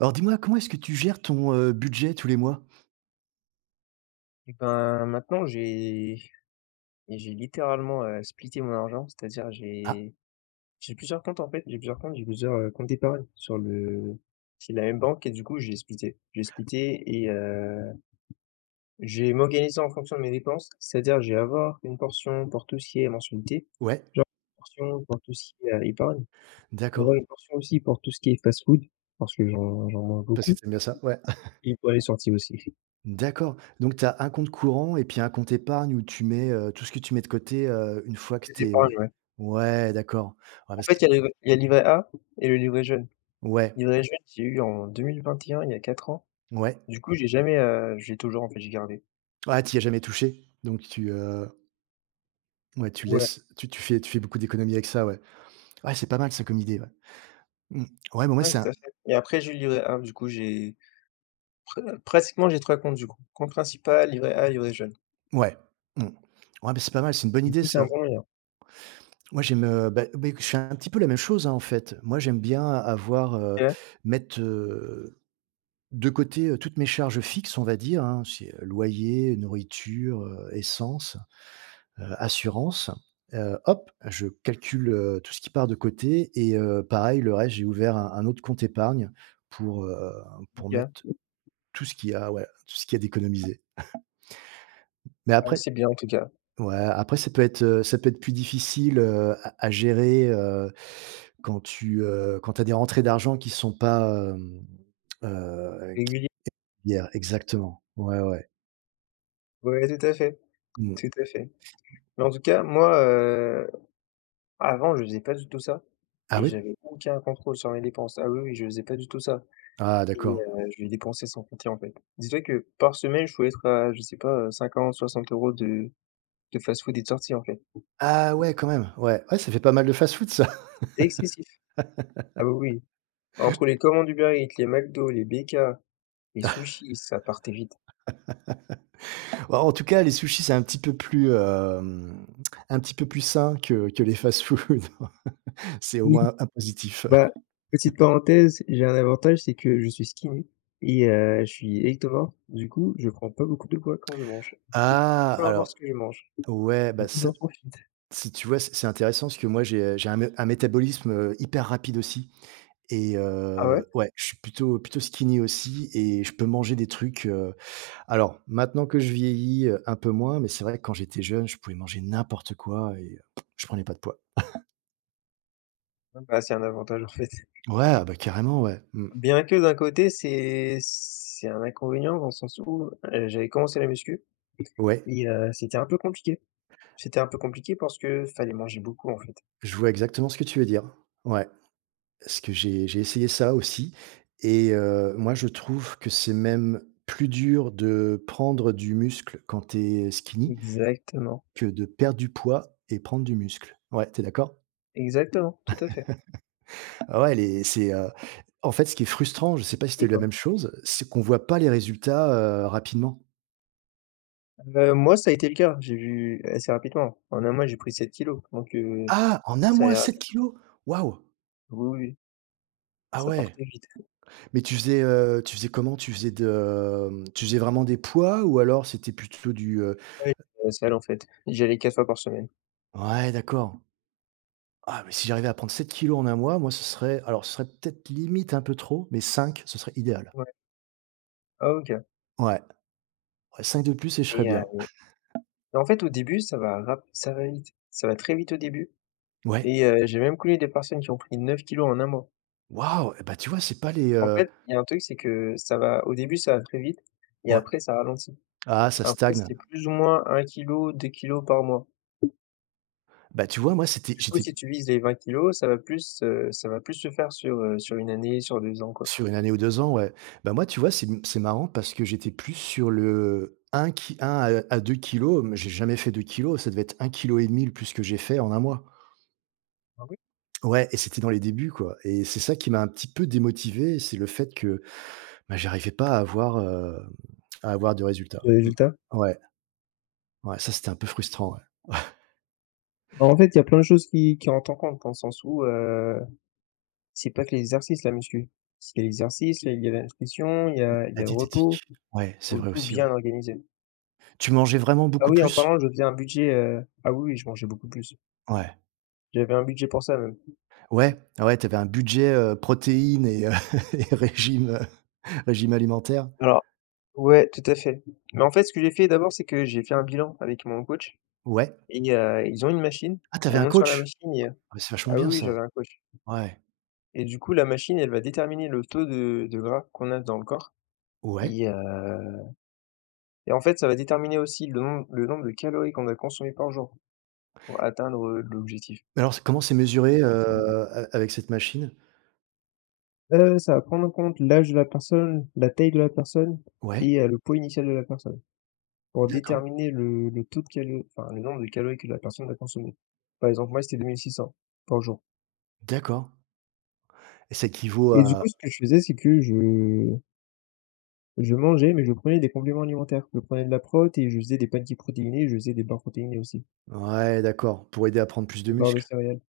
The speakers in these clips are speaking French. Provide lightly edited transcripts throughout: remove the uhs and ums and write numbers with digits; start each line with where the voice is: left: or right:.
right: Alors dis-moi, comment est-ce que tu gères ton, budget tous les mois?
left: Et ben, maintenant, j'ai littéralement, splitté mon argent, c'est-à-dire
right: Ah
left: j'ai plusieurs comptes, en fait, j'ai plusieurs, comptes d'épargne sur le chez la même banque et du coup, j'ai splitté. J'ai splitté je vais en fonction de mes dépenses, c'est-à-dire j'ai avoir une portion pour tout ce qui est mensualité,
right: ouais,
left: genre une portion pour tout ce qui est, épargne, je
right: d'accord.
left: avoir une portion aussi pour tout ce qui est fast-food parce que j'en mange
right: Parce que
left: beaucoup
right: t'aimes bien ça, ouais.
left: et pour les sorties aussi.
right: D'accord, donc tu as un compte courant et puis un compte épargne où tu mets, tout ce que tu mets de côté, une fois que
left: Les
right: t'es,
left: épargnes, ouais.
right: ouais, d'accord. Ouais,
left: En
right: parce
left: fait, il y a le livret A et le livret jeune.
right: ouais,
left: Livret jaune, j'ai eu en 2021, il y a 4 ans.
right: ouais.
left: Du coup, j'ai jamais, je toujours en fait, j'ai gardé.
right: Ah, t'y as jamais touché, donc tu, ouais, tu
left: Ouais,
right: laisses tu fais beaucoup d'économies avec ça, ouais. Ouais, c'est pas mal ça comme idée, ouais. Mmh. Ouais, mais moi,
left: ouais,
right: c'est un.
left: tout à fait et après j'ai eu le livret A, du coup j'ai pre pratiquement j'ai 3 comptes du coup. Compte principal, livret A, livret jaune.
right: Ouais, mmh. Ouais, mais c'est pas mal, c'est une bonne
left: Du
right: idée
left: coup, c'est un
right: ça.
left: bon moyen.
right: Moi, j'aime, bah, je fais un petit peu la même chose, hein, en fait. Moi, j'aime bien avoir,
left: Ouais,
right: mettre, de côté, toutes mes charges fixes, on va dire, hein. C'est, loyer, nourriture, essence, assurance. Hop, je calcule, tout ce qui part de côté et pareil, le reste, j'ai ouvert un autre compte épargne pour, heu, pour
left: nickel.
right: mettre tout ce qu'il y a, ouais, tout ce qu'il y a d'économisé. Mais
left: Ah,
right: après.
left: c'est bien en tout cas.
right: Ouais, après ça peut être plus difficile, à gérer, quand tu as des rentrées d'argent qui sont pas, heu,
left: Régulier.
right: qui a exactement. Ouais, ouais.
left: Ouais, tout à fait, tout
right: Mmh.
left: à fait. Mais en tout cas, moi, avant, je faisais pas du tout ça
right: Ah
left: et
right: oui?
left: j'avais aucun contrôle sur mes dépenses. Ah oui, oui, je faisais pas du tout ça
right: Ah d'accord.
left: je dépensais sans compter en fait. Dis-toi que par semaine, je pouvais être à, je sais pas, 50-60 € de fast-food et de sorties, en fait.
right: Ah ouais, quand même, ouais. Ouais, ça fait pas mal de fast-food ça.
left: C'était excessif. Ah oui, oui. Entre les commandes Uber Eats, les McDo, les BK, les sushis, ça partait vite.
right: Ouais, en tout cas, les sushis, c'est un petit peu plus, un petit peu plus sain que les fast-food. C'est au
left: Oui,
right: moins un positif.
left: bah, petite parenthèse, j'ai un avantage, c'est que je suis skinny je suis ectomorphe. Du coup, je prends pas beaucoup de poids quand je mange,
right: Ah!
left: peu
right: Alors
left: importe ce que je mange.
right: ouais,
left: Du
right: bah
left: coup,
right: ça.
left: j'en profite.
right: Si tu vois, c'est intéressant parce que moi j'ai un mé un métabolisme, hyper rapide aussi et
left: Ah ouais?
right: ouais, je suis plutôt skinny aussi et je peux manger des trucs, alors maintenant que je vieillis, un peu moins, mais c'est vrai que quand j'étais jeune, je pouvais manger n'importe quoi et je prenais pas de poids.
left: Ah bah, c'est un avantage, en fait.
right: Ouais, ah bah, carrément, ouais. Mmh.
left: Bien que d'un côté, c'est un inconvénient dans le sens où, j'avais commencé la muscu
right: Ouais,
left: c'était un peu compliqué. C'était un peu compliqué parce que fallait manger beaucoup, en fait.
right: je vois exactement ce que tu veux dire. Ouais, parce que j'ai essayé ça aussi et moi je trouve que c'est même plus dur de prendre du muscle quand t'es skinny
left: Exactement,
right: que de perdre du poids et prendre du muscle. Ouais, t'es d'accord?
left: exactement, tout à fait.
right: Ah ouais, les en fait, ce qui est frustrant, je sais pas si tu
left: Et
right: eu la
left: toi?
right: même chose, c'est qu'on voit pas les résultats, rapidement.
left: Moi, ça a été le cas. J'ai vu assez rapidement. En un mois, j'ai pris 7 kilos,
right: Ah! En un
left: ça
right: mois,
left: allait
right: 7
left: rapide.
right: kilos. Waouh!
left: Oui, oui, oui.
right: Ah
left: Ça
right: ouais.
left: portait vite.
right: Mais tu faisais comment? Tu faisais de, tu faisais vraiment des poids ou alors c'était plutôt du,
left: Ouais, j'allais à la salle, en fait. J'y allais 4 fois par semaine.
right: ouais, d'accord. Ah, mais si j'arrivais à prendre 7 kilos en un mois, moi, ce serait peut-être limite un peu trop, mais 5, ce serait idéal.
left: Ouais. Ah OK.
right: Ouais, ouais, 5 de plus et je serais
left: Et
right: bien.
left: heu, en fait, au début, ça va vite. Ça va très vite au début
right: Ouais.
left: j'ai même connu des personnes qui ont pris 9 kilos en un mois.
right: Waouh! Et bah, tu vois, c'est pas les,
left: En fait, il y a un truc, c'est que ça va au début, ça va très vite et
right: ouais.
left: après ça ralentit.
right: Ah, ça
left: Après,
right: stagne.
left: c'est plus ou moins 1 kilo, 2 kilos par mois.
right: Bah, tu vois, moi, c'était
left: Oui,
right: j'étais
left: si tu vises les 20 kilos, ça va plus se faire sur, sur une année, sur 2 ans, quoi.
right: sur une année ou 2 ans, ouais. Bah, moi, tu vois, c'est marrant parce que j'étais plus sur le un à 2 kg, mais j'ai jamais fait 2 kilos. Ça devait être 1,5 kg le plus que j'ai fait en un mois.
left: Ah oui?
right: Ouais et c'était dans les débuts, quoi et c'est ça qui m'a un petit peu démotivé, c'est le fait que, bah, j'arrivais pas à avoir, à avoir de résultats.
left: Le
right: Mmh.
left: résultat.
right: Ouais, ouais, ça, c'était un peu frustrant, ouais.
left: Bah, en fait, il y a plein de choses qui rentrent en compte, dans le sens où, c'est pas que l'exercice, la muscu. C'est l'exercice, il y a la nutrition, il y a il
right: La
left: y a le repos,
right: diététique. Ouais, c'est
left: faut
right: vrai
left: tout
right: aussi, ouais.
left: bien organiser.
right: Tu mangeais vraiment
left: Ah
right: beaucoup
left: oui, en
right: plus?
left: parlant, je faisais un budget, ah oui, oui, je mangeais beaucoup plus.
right: Ouais.
left: J'avais un budget pour ça, même.
right: Ouais, ah ouais, t'avais un budget, protéines et et régime alimentaire.
left: Alors ouais, tout à fait. Mais en fait, ce que j'ai fait d'abord, c'est que j'ai fait un bilan avec mon coach
right: Ouais.
left: ils ont une machine,
right: Ah, t'avais
left: on
right: un
left: monte sur la
right: coach?
left: machine
right: Ah, mais c'est vachement
left: ah
right: bien
left: oui, oui,
right: ça.
left: j'avais un coach.
right: Ouais.
left: Et du coup, la machine, elle va déterminer le taux de gras qu'on a dans le corps
right: Ouais.
left: et heu et en fait, ça va déterminer aussi le nombre de calories qu'on a consommées par jour pour atteindre,
right: Mais alors c'est comment c'est mesuré,
left: l'objectif visé.
right: a avec cette machine?
left: Ça va prendre en compte l'âge de la personne, la taille de la personne
right: Ouais,
left: le poids initial de la personne pour
right: d'accord,
left: déterminer le taux de calo enfin, le nombre de calories que la personne va consommer. Par exemple, moi, c'était 2 600 par jour
right: d'accord et ça équivaut
left: et du
right: à.
left: coup, ce que je faisais, c'est que je mangeais, mais je prenais des compléments alimentaires. Je prenais de la prot et je faisais des pancakes protéinés et je faisais des barres protéinées aussi.
right: Ouais, d'accord, pour aider à prendre plus de
left: Des barres de
right: muscles?
left: céréales.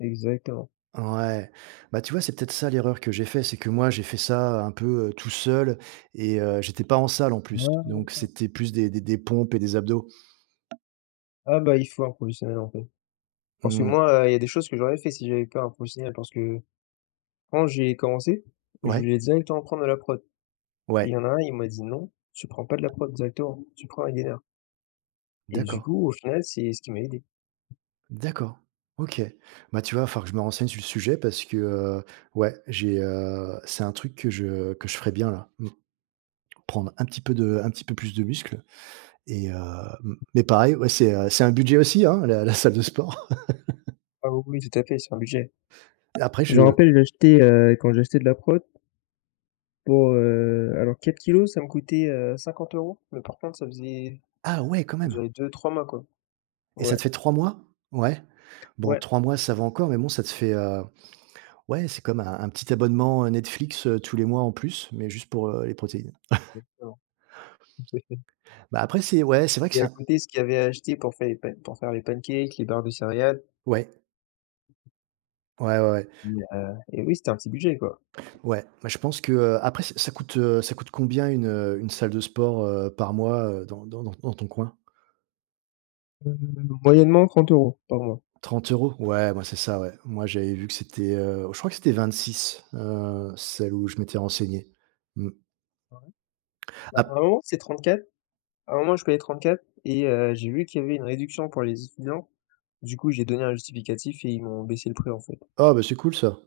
left: Exactement.
right: Ouais. Bah, tu vois, c'est peut-être ça l'erreur que j'ai fait, c'est que moi, j'ai fait ça un peu, tout seul et j'étais pas en salle en plus,
left: Ouais.
right: donc c'était plus des pompes et des abdos.
left: Ah bah, il faut un professionnel, en fait. Parce que
right: Mmh.
left: moi, il y a des choses que j'aurais fait si j'avais pas un professionnel parce que quand j'ai commencé, je
right: Ouais,
left: voulais directement prendre de la prot et il
right: ouais,
left: y en a un, il m'a dit : « Non, tu prends pas de la prot directement, tu prends un gainer » et du
right: d'accord.
left: coup, au final, c'est ce qui m'a aidé.
right: D'accord. OK. Bah, tu vois, il va falloir que je me renseigne sur le sujet parce que, ouais, c'est un truc que je ferais bien là. Mmh, prendre un petit peu de un petit peu plus de muscle et mmh, mais pareil, ouais, c'est un budget aussi, hein, la salle de sport.
left: Ah oui, oui, tout à fait, c'est un budget.
right: Après
left: Je me
right: je
left: rappelle, j'achetais, quand j'ai acheté de la prot pour, alors 4 kilos ça me coûtait, 50 €, mais par contre, ça faisait.
right: Ah ouais, quand
left: Ça a
right: même.
left: duré 2-3 mois, quoi.
right: Et ça
left: Ouais,
right: te fait 3 mois? Ouais. Bon,
left: ouais,
right: 3 mois, ça va encore, mais bon, ça te fait, ouais, c'est comme un petit abonnement, Netflix, tous les mois en plus, mais juste pour, les protéines.
left: exactement.
right: Bah, après c'est. Ouais, c'est vrai que
left: Et
right: c'est
left: à
right: un.
left: côté, ce qu'il avait acheté pour faire les pan pour faire les pancakes, les barres de céréales
right: Ouais. Ouais, ouais, ouais.
left: et oui, c'était un petit budget, quoi.
right: Ouais, bah, je pense que, après ça coûte combien une salle de sport, par mois, dans ton coin?
left: Heu, moyennement 30 € par mois.
right: 30 €. Ouais, moi, c'est ça, ouais. Moi, j'avais vu que c'était, je crois que c'était 26, celle où je m'étais renseigné. Mmh.
left: Bah,
right: Ap
left: à un moment, c'était 34, à un moment, je payais 34 j'ai vu qu'il y avait une réduction pour les étudiants. Du coup, j'ai donné un justificatif et ils m'ont baissé le prix, en fait.
right: Ah, oh, bah, c'est cool ça.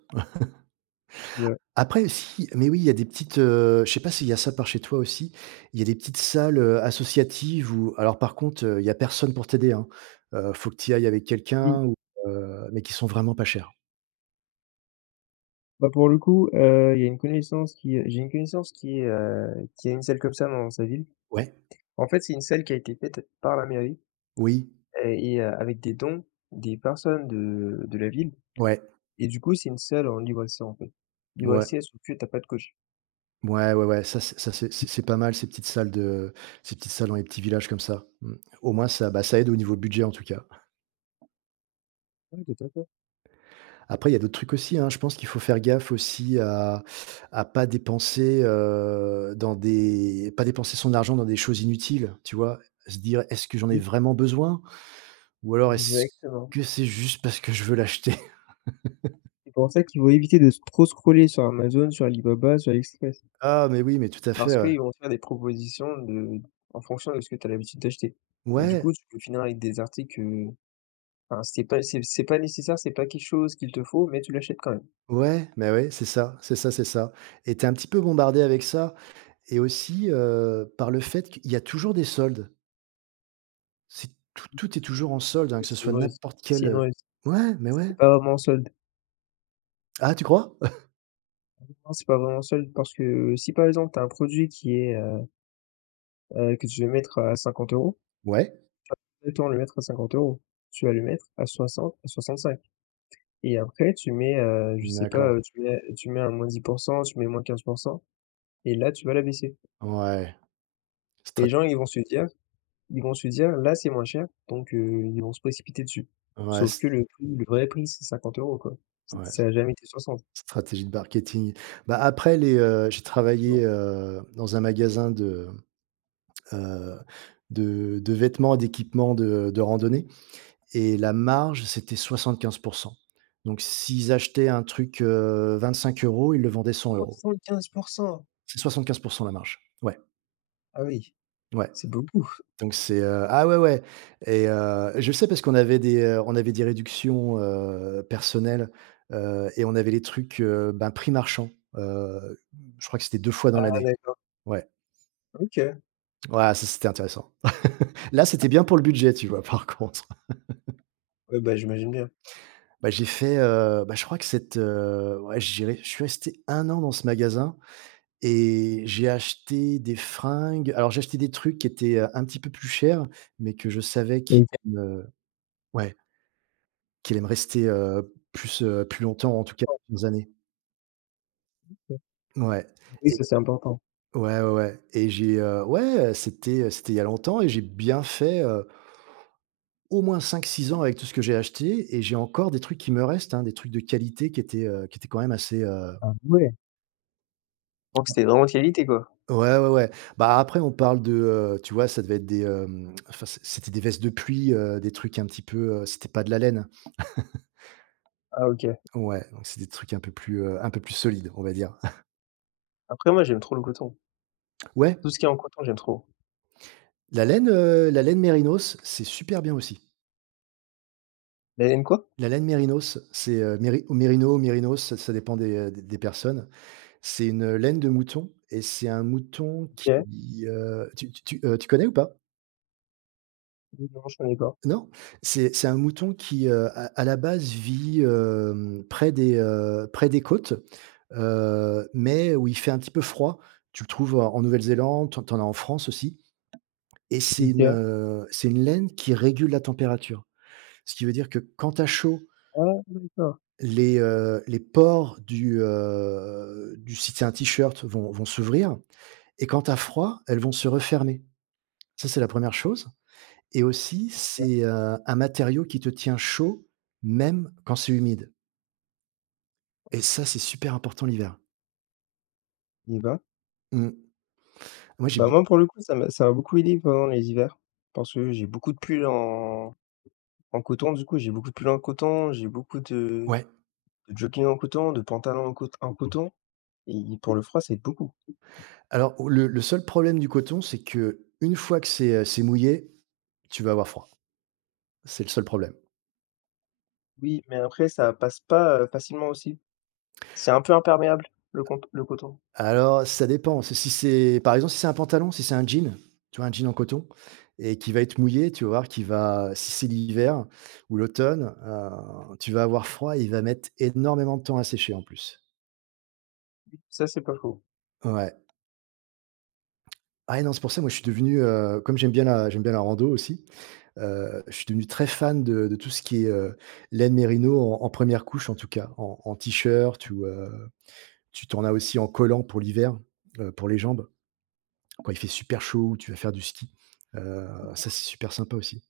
left: Ouais.
right: Après si, mais oui, il y a des petites, je sais pas s'il y a ça par chez toi aussi? Il y a des petites salles, associatives où alors par contre, il y a personne pour t'aider, hein. Faut que tu y ailles avec
left: Oui.
right: quelqu'un ou mais qui sont vraiment pas chères.
left: Bah, pour le coup, il y a une connaissance qui, j'ai une connaissance qui est, qui a une salle comme ça dans sa ville.
right: Ouais,
left: En fait, c'est une salle qui a été faite par la mairie,
right: oui,
left: et avec des dons des personnes de la ville
right: ouais,
left: et du coup, c'est une salle en libre accès, en fait. Libre
right: ouais.
left: accès, sauf que tu as pas de coach.
right: Ouais, ouais, ouais, ça c'est pas mal ces petites salles dans les petits villages comme ça. Mmh. Au moins ça, bah, ça aide au niveau budget en tout cas.
left: Oui, tout à fait.
right: Après il y a d'autres trucs aussi, hein. Je pense qu'il faut faire gaffe aussi à pas dépenser, dans des pas dépenser son argent dans des choses inutiles, tu vois? Se dire: «Est-ce que j'en ai
left: Mmh.
right: vraiment besoin? Ou alors est-ce
left: Exactement.
right: que c'est juste parce que je veux l'acheter?»
left: C'est pour ça qu'ils vont éviter de trop scroller sur Amazon, sur Alibaba, sur AliExpress
right: Ah mais oui, mais tout à
left: parce
right: fait, ouais.
left: qu'ils vont faire des propositions de en fonction de ce que tu as l'habitude d'acheter et du coup,
right: Ouais,
left: tu peux finir avec des articles, enfin, c'est pas nécessaire, c'est pas quelque chose qu'il te faut, mais tu l'achètes quand même.
right: ouais, mais ouais, c'est ça, c'est ça, c'est ça et t'es un petit peu bombardé avec ça. Et aussi, par le fait qu'il y a toujours des soldes. C'est. Tout est toujours en solde, hein, que ce
left: C'est
right: soit
left: une ruse,
right: n'importe
left: c'est
right: quel,
left: une ruse.
right: ouais, mais
left: C'est
right: ouais.
left: pas vraiment un solde.
right: Ah, tu crois?
left: Non, c'est pas vraiment seul parce que si par exemple tu as un produit qui est, que tu veux mettre à 50 €,
right: Ouais,
left: autant le mettre à 50 €. Tu vas le mettre à 60 à 65 et après tu mets, je sais pas,
right: d'accord.
left: tu mets un -10 tu mets -15 et là tu vas la baisser.
right: Ouais,
left: Et les
right: strat
left: gens ils vont se dire : « Là c'est moins cher », donc ils vont se précipiter dessus.
right: ouais,
left: Sauf
right: s
left: que le prix, le vrai prix c'est 50 € quoi. C ça
right: ouais,
left: a jamais été 60.
right: stratégie de marketing. Bah, après j'ai
left: Non.
right: travaillé, dans un magasin heu, de vêtements et d'équipements de randonnée et la marge, c'était 75. Donc s'ils achetaient un truc, 25 euros, ils le vendaient 100 euros.
left: 75.
right: C'est 75% la marge. Ouais,
left: Ah oui,
right: ouais.
left: c'est beaucoup.
right: Donc c'est, ah ouais, ouais et je sais parce qu'on avait des, on avait des réductions, personnelles, et on avait les trucs, ben, prix marchand, heu, je crois que c'était 2 fois dans
left: Ah
right: l'année.
left: d'accord,
right: Ouais,
left: OK.
right: ouais, ça c'était intéressant. Là, c'était bien pour le budget, tu vois, par contre.
left: Ouais, bah, j'imagine bien.
right: Bah, j'ai fait, bah, je crois que cette, ouais, je dirais je suis resté un an dans ce magasin. Et j'ai acheté des fringues. Alors, j'ai acheté des trucs qui étaient, un petit peu plus chers, mais que je savais qu'il
left: OK.
right: me. Ouais, qu'il allait me rester, plus, plus longtemps, en tout cas plusieurs années.
left: Mmh.
right: Ouais
left: Oui,
right: et
left: ça, c'est important.
right: ouais, ouais, ouais et j'ai, ouais, c'était il y a longtemps et j'ai bien fait, au moins 5, 6 ans avec tout ce que j'ai acheté et j'ai encore des trucs qui me restent, hein, des trucs de qualité qui étaient quand même assez.
left: Ah ouais! Donc c'était vraiment de qualité, quoi.
right: Ouais, ouais, ouais. Bah, après on parle de, tu vois, ça devait être des, enfin, c'était des vestes de pluie, des trucs un petit peu, c'était pas de la laine.
left: Ah OK.
right: Ouais, donc c'est des trucs un peu plus solides, on va dire.
left: Après moi, j'aime trop le coton.
right: Ouais,
left: Tout ce qui est en coton, j'aime trop.
right: la laine mérinos, c'est super bien aussi.
left: La laine quoi?
right: La laine mérinos, c'est, méri ou mérino, mérinos, ça dépend des, des personnes. C'est une, laine de mouton et c'est un mouton
left: OK.
right: qui, tu connais ou pas?
left: Oui, non, je connais pas.
right: Non, c'est un mouton qui, à la base vit, près des côtes, mais où il fait un petit peu froid. Tu le trouves en Nouvelle-Zélande, tu en as en France aussi et
left: OK.
right: c'est une laine qui régule la température. Ce qui veut dire que quand tu chaud,
left: Ah d'accord.
right: les pores du si c'est un t-shirt vont s'ouvrir et quand tu froid, elles vont se refermer. Ça, c'est la première chose. Et aussi, c'est, un matériau qui te tient chaud, même quand c'est humide. Et ça, c'est super important l'hiver.
left: Et bah
right: Mmh. Moi, j'ai
left: bah, moi, pour le coup, ça m'a beaucoup aidé pendant les hivers parce que j'ai beaucoup de pulls en coton, du coup, j'ai beaucoup de pulls en coton, j'ai beaucoup de
right: ouais.
left: de jogging en coton, de pantalons en cot en coton et pour le froid, ça aide beaucoup.
right: Alors, le seul problème du coton, c'est que une fois que c'est mouillé, tu vas avoir froid. C'est le seul problème.
left: Oui, mais après ça passe pas, facilement aussi. C'est un peu imperméable, le coton.
right: Alors, ça dépend. Si c'est par exemple, si c'est un pantalon, si c'est un jean, tu vois, un jean en coton et qui va être mouillé, tu vas voir qu'il va si c'est l'hiver ou l'automne, tu vas avoir froid et il va mettre énormément de temps à sécher en plus.
left: Ça, c'est pas faux.
right: Ouais. Ah ouais, non, c'est pour ça, moi, je suis devenu, comme j'aime bien la rando aussi, je suis devenu très fan de tout ce qui est, laine mérino en 1 couche, en tout cas, en t-shirt ou, tu t'en as aussi en collant pour l'hiver, pour les jambes, quand il fait super chaud ou tu vas faire du ski, heu, ça, c'est super sympa aussi.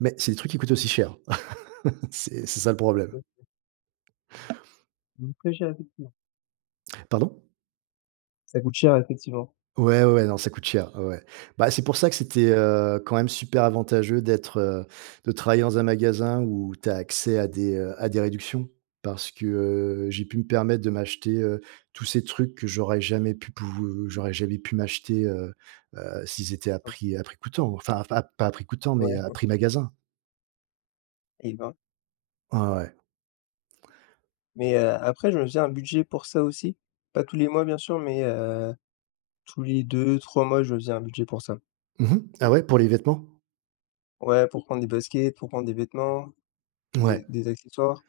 right: Mais c'est des trucs qui coûtent aussi cher. C'est ça le problème.
left: C'est très cher, effectivement.
right: Pardon?
left: Ça coûte cher, effectivement.
right: Ouais, ouais, ouais, non, ça coûte cher, ouais, ouais. Bah, c'est pour ça que c'était, quand même super avantageux d'être, de travailler dans un magasin où tu as accès à des réductions parce que, j'ai pu me permettre de m'acheter, tous ces trucs que j'aurais jamais pu m'acheter, s'ils étaient à prix coûtant, enfin, pas à prix coûtant, mais
left: Ouais,
right: à prix magasin.
left: et ben,
right: Ouais, ouais.
left: mais, après je me faisais un budget pour ça aussi. Pas tous les mois bien sûr, mais, tous les deux, 3 mois, je me faisais un budget pour ça.
right: Mmh Ah ouais, pour les vêtements?
left: Ouais, pour prendre des baskets, pour prendre des vêtements,
right: Ouais.
left: des accessoires.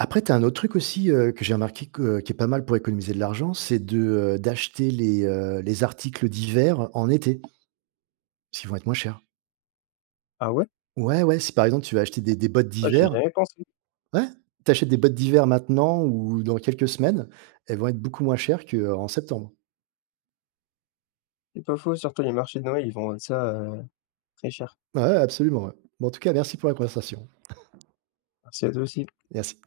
right: Après, tu as un autre truc aussi, que j'ai remarqué que qui est pas mal pour économiser de l'argent, c'est de, d'acheter les articles d'hiver en été, parce qu'ils vont être moins chers.
left: Ah ouais?
right: Ouais, ouais, si par exemple tu vas acheter des bottes
left: Ah, j'y ai
right: d'hiver.
left: jamais pensé.
right: Ouais, tu achètes des bottes d'hiver maintenant ou dans quelques semaines, elles vont être beaucoup moins chères qu'en septembre.
left: C'est pas faux, surtout les marchés de Noël, ils vendent ça, très cher.
right: Ouais, ouais, absolument, ouais. Bon, en tout cas, merci pour la conversation.
left: Alors c'est aussi
right: Merci.